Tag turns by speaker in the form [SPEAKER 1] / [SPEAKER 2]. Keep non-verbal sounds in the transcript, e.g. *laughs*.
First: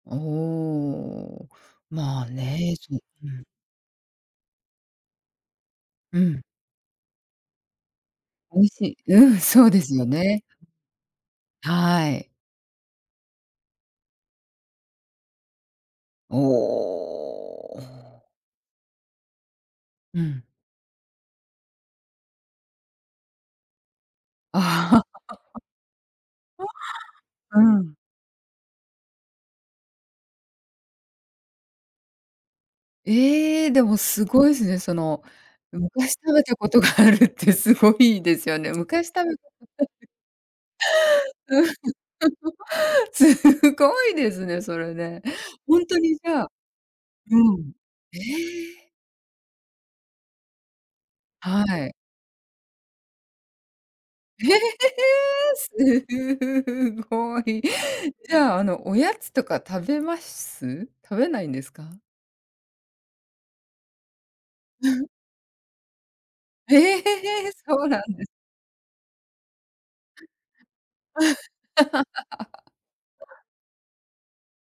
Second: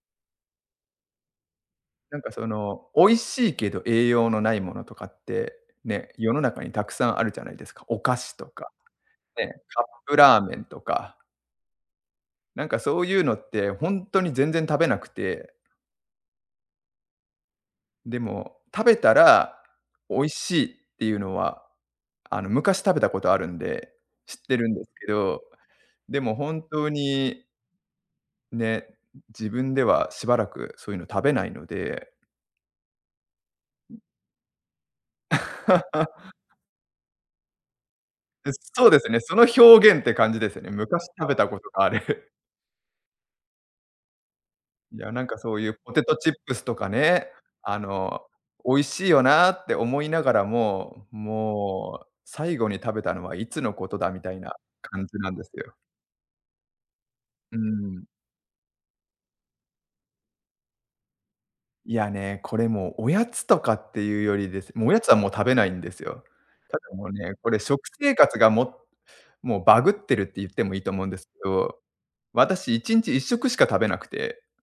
[SPEAKER 1] おお。
[SPEAKER 2] なん
[SPEAKER 1] まあ、
[SPEAKER 2] かそ
[SPEAKER 1] ね、
[SPEAKER 2] の、
[SPEAKER 1] そ
[SPEAKER 2] 美味
[SPEAKER 1] うん。
[SPEAKER 2] しいけど栄養のないものとかって、ね、
[SPEAKER 1] う
[SPEAKER 2] 世の
[SPEAKER 1] ん。
[SPEAKER 2] 中にたくさんあるじゃないですか、お菓子と
[SPEAKER 1] 美味
[SPEAKER 2] か、
[SPEAKER 1] しい、うん、
[SPEAKER 2] ね、
[SPEAKER 1] そうで
[SPEAKER 2] カッ
[SPEAKER 1] すよ
[SPEAKER 2] プラー
[SPEAKER 1] ね。
[SPEAKER 2] メンとか。
[SPEAKER 1] はい。
[SPEAKER 2] なんかそういうのって、ほんとに全然食べなくて
[SPEAKER 1] お
[SPEAKER 2] で
[SPEAKER 1] お。
[SPEAKER 2] も食べたら美
[SPEAKER 1] う
[SPEAKER 2] 味
[SPEAKER 1] ん。
[SPEAKER 2] しいっていうのは、あの、昔食べたことあるんで知っ
[SPEAKER 1] ああ。
[SPEAKER 2] てるんです
[SPEAKER 1] *laughs*
[SPEAKER 2] けど、でも本当に
[SPEAKER 1] お、わあ、うん。
[SPEAKER 2] ね、自分ではしばらくそういうの食べないので
[SPEAKER 1] ええ！でも、
[SPEAKER 2] ん。
[SPEAKER 1] すごいすね、その、昔食
[SPEAKER 2] *laughs*
[SPEAKER 1] べたことがあるってすごいです
[SPEAKER 2] で
[SPEAKER 1] よね。
[SPEAKER 2] そうです
[SPEAKER 1] 昔
[SPEAKER 2] ね、
[SPEAKER 1] 食
[SPEAKER 2] そ
[SPEAKER 1] べ
[SPEAKER 2] の表現って感じですよね、昔食べた
[SPEAKER 1] た
[SPEAKER 2] ことがある。*chuckles*
[SPEAKER 1] *laughs* す、すごいですね、それ
[SPEAKER 2] いや、
[SPEAKER 1] ね。
[SPEAKER 2] なんかそういう
[SPEAKER 1] ほん
[SPEAKER 2] ポ
[SPEAKER 1] と
[SPEAKER 2] テ
[SPEAKER 1] に
[SPEAKER 2] ト
[SPEAKER 1] じ
[SPEAKER 2] チッ
[SPEAKER 1] ゃあ
[SPEAKER 2] プスとかね、
[SPEAKER 1] うん。
[SPEAKER 2] あ
[SPEAKER 1] え
[SPEAKER 2] の、「美味
[SPEAKER 1] え？
[SPEAKER 2] しいよな」って思いながらも、
[SPEAKER 1] はい。
[SPEAKER 2] 「もう、最後に食べたのはいつのことだ？」みたい
[SPEAKER 1] へ
[SPEAKER 2] な
[SPEAKER 1] へ、へ、へ！
[SPEAKER 2] 感じなんです
[SPEAKER 1] す
[SPEAKER 2] よ。
[SPEAKER 1] ふふふご
[SPEAKER 2] うー
[SPEAKER 1] い！
[SPEAKER 2] ん。
[SPEAKER 1] じゃあ、あの、おやつとか食べましす？食べないんですか？
[SPEAKER 2] いや、ね、これもう、おやつとかっていうよりですもうおやつ
[SPEAKER 1] *laughs*
[SPEAKER 2] はもう食べないんですよ。
[SPEAKER 1] へ
[SPEAKER 2] た
[SPEAKER 1] え、
[SPEAKER 2] だもうね、
[SPEAKER 1] へ、
[SPEAKER 2] こ
[SPEAKER 1] へ、
[SPEAKER 2] れ
[SPEAKER 1] そ
[SPEAKER 2] 食
[SPEAKER 1] うな
[SPEAKER 2] 生
[SPEAKER 1] んです
[SPEAKER 2] 活が、ももうバグってるって言ってもいいと思うんですけど、私1日いっしょ
[SPEAKER 1] *laughs*
[SPEAKER 2] くしか食べなくて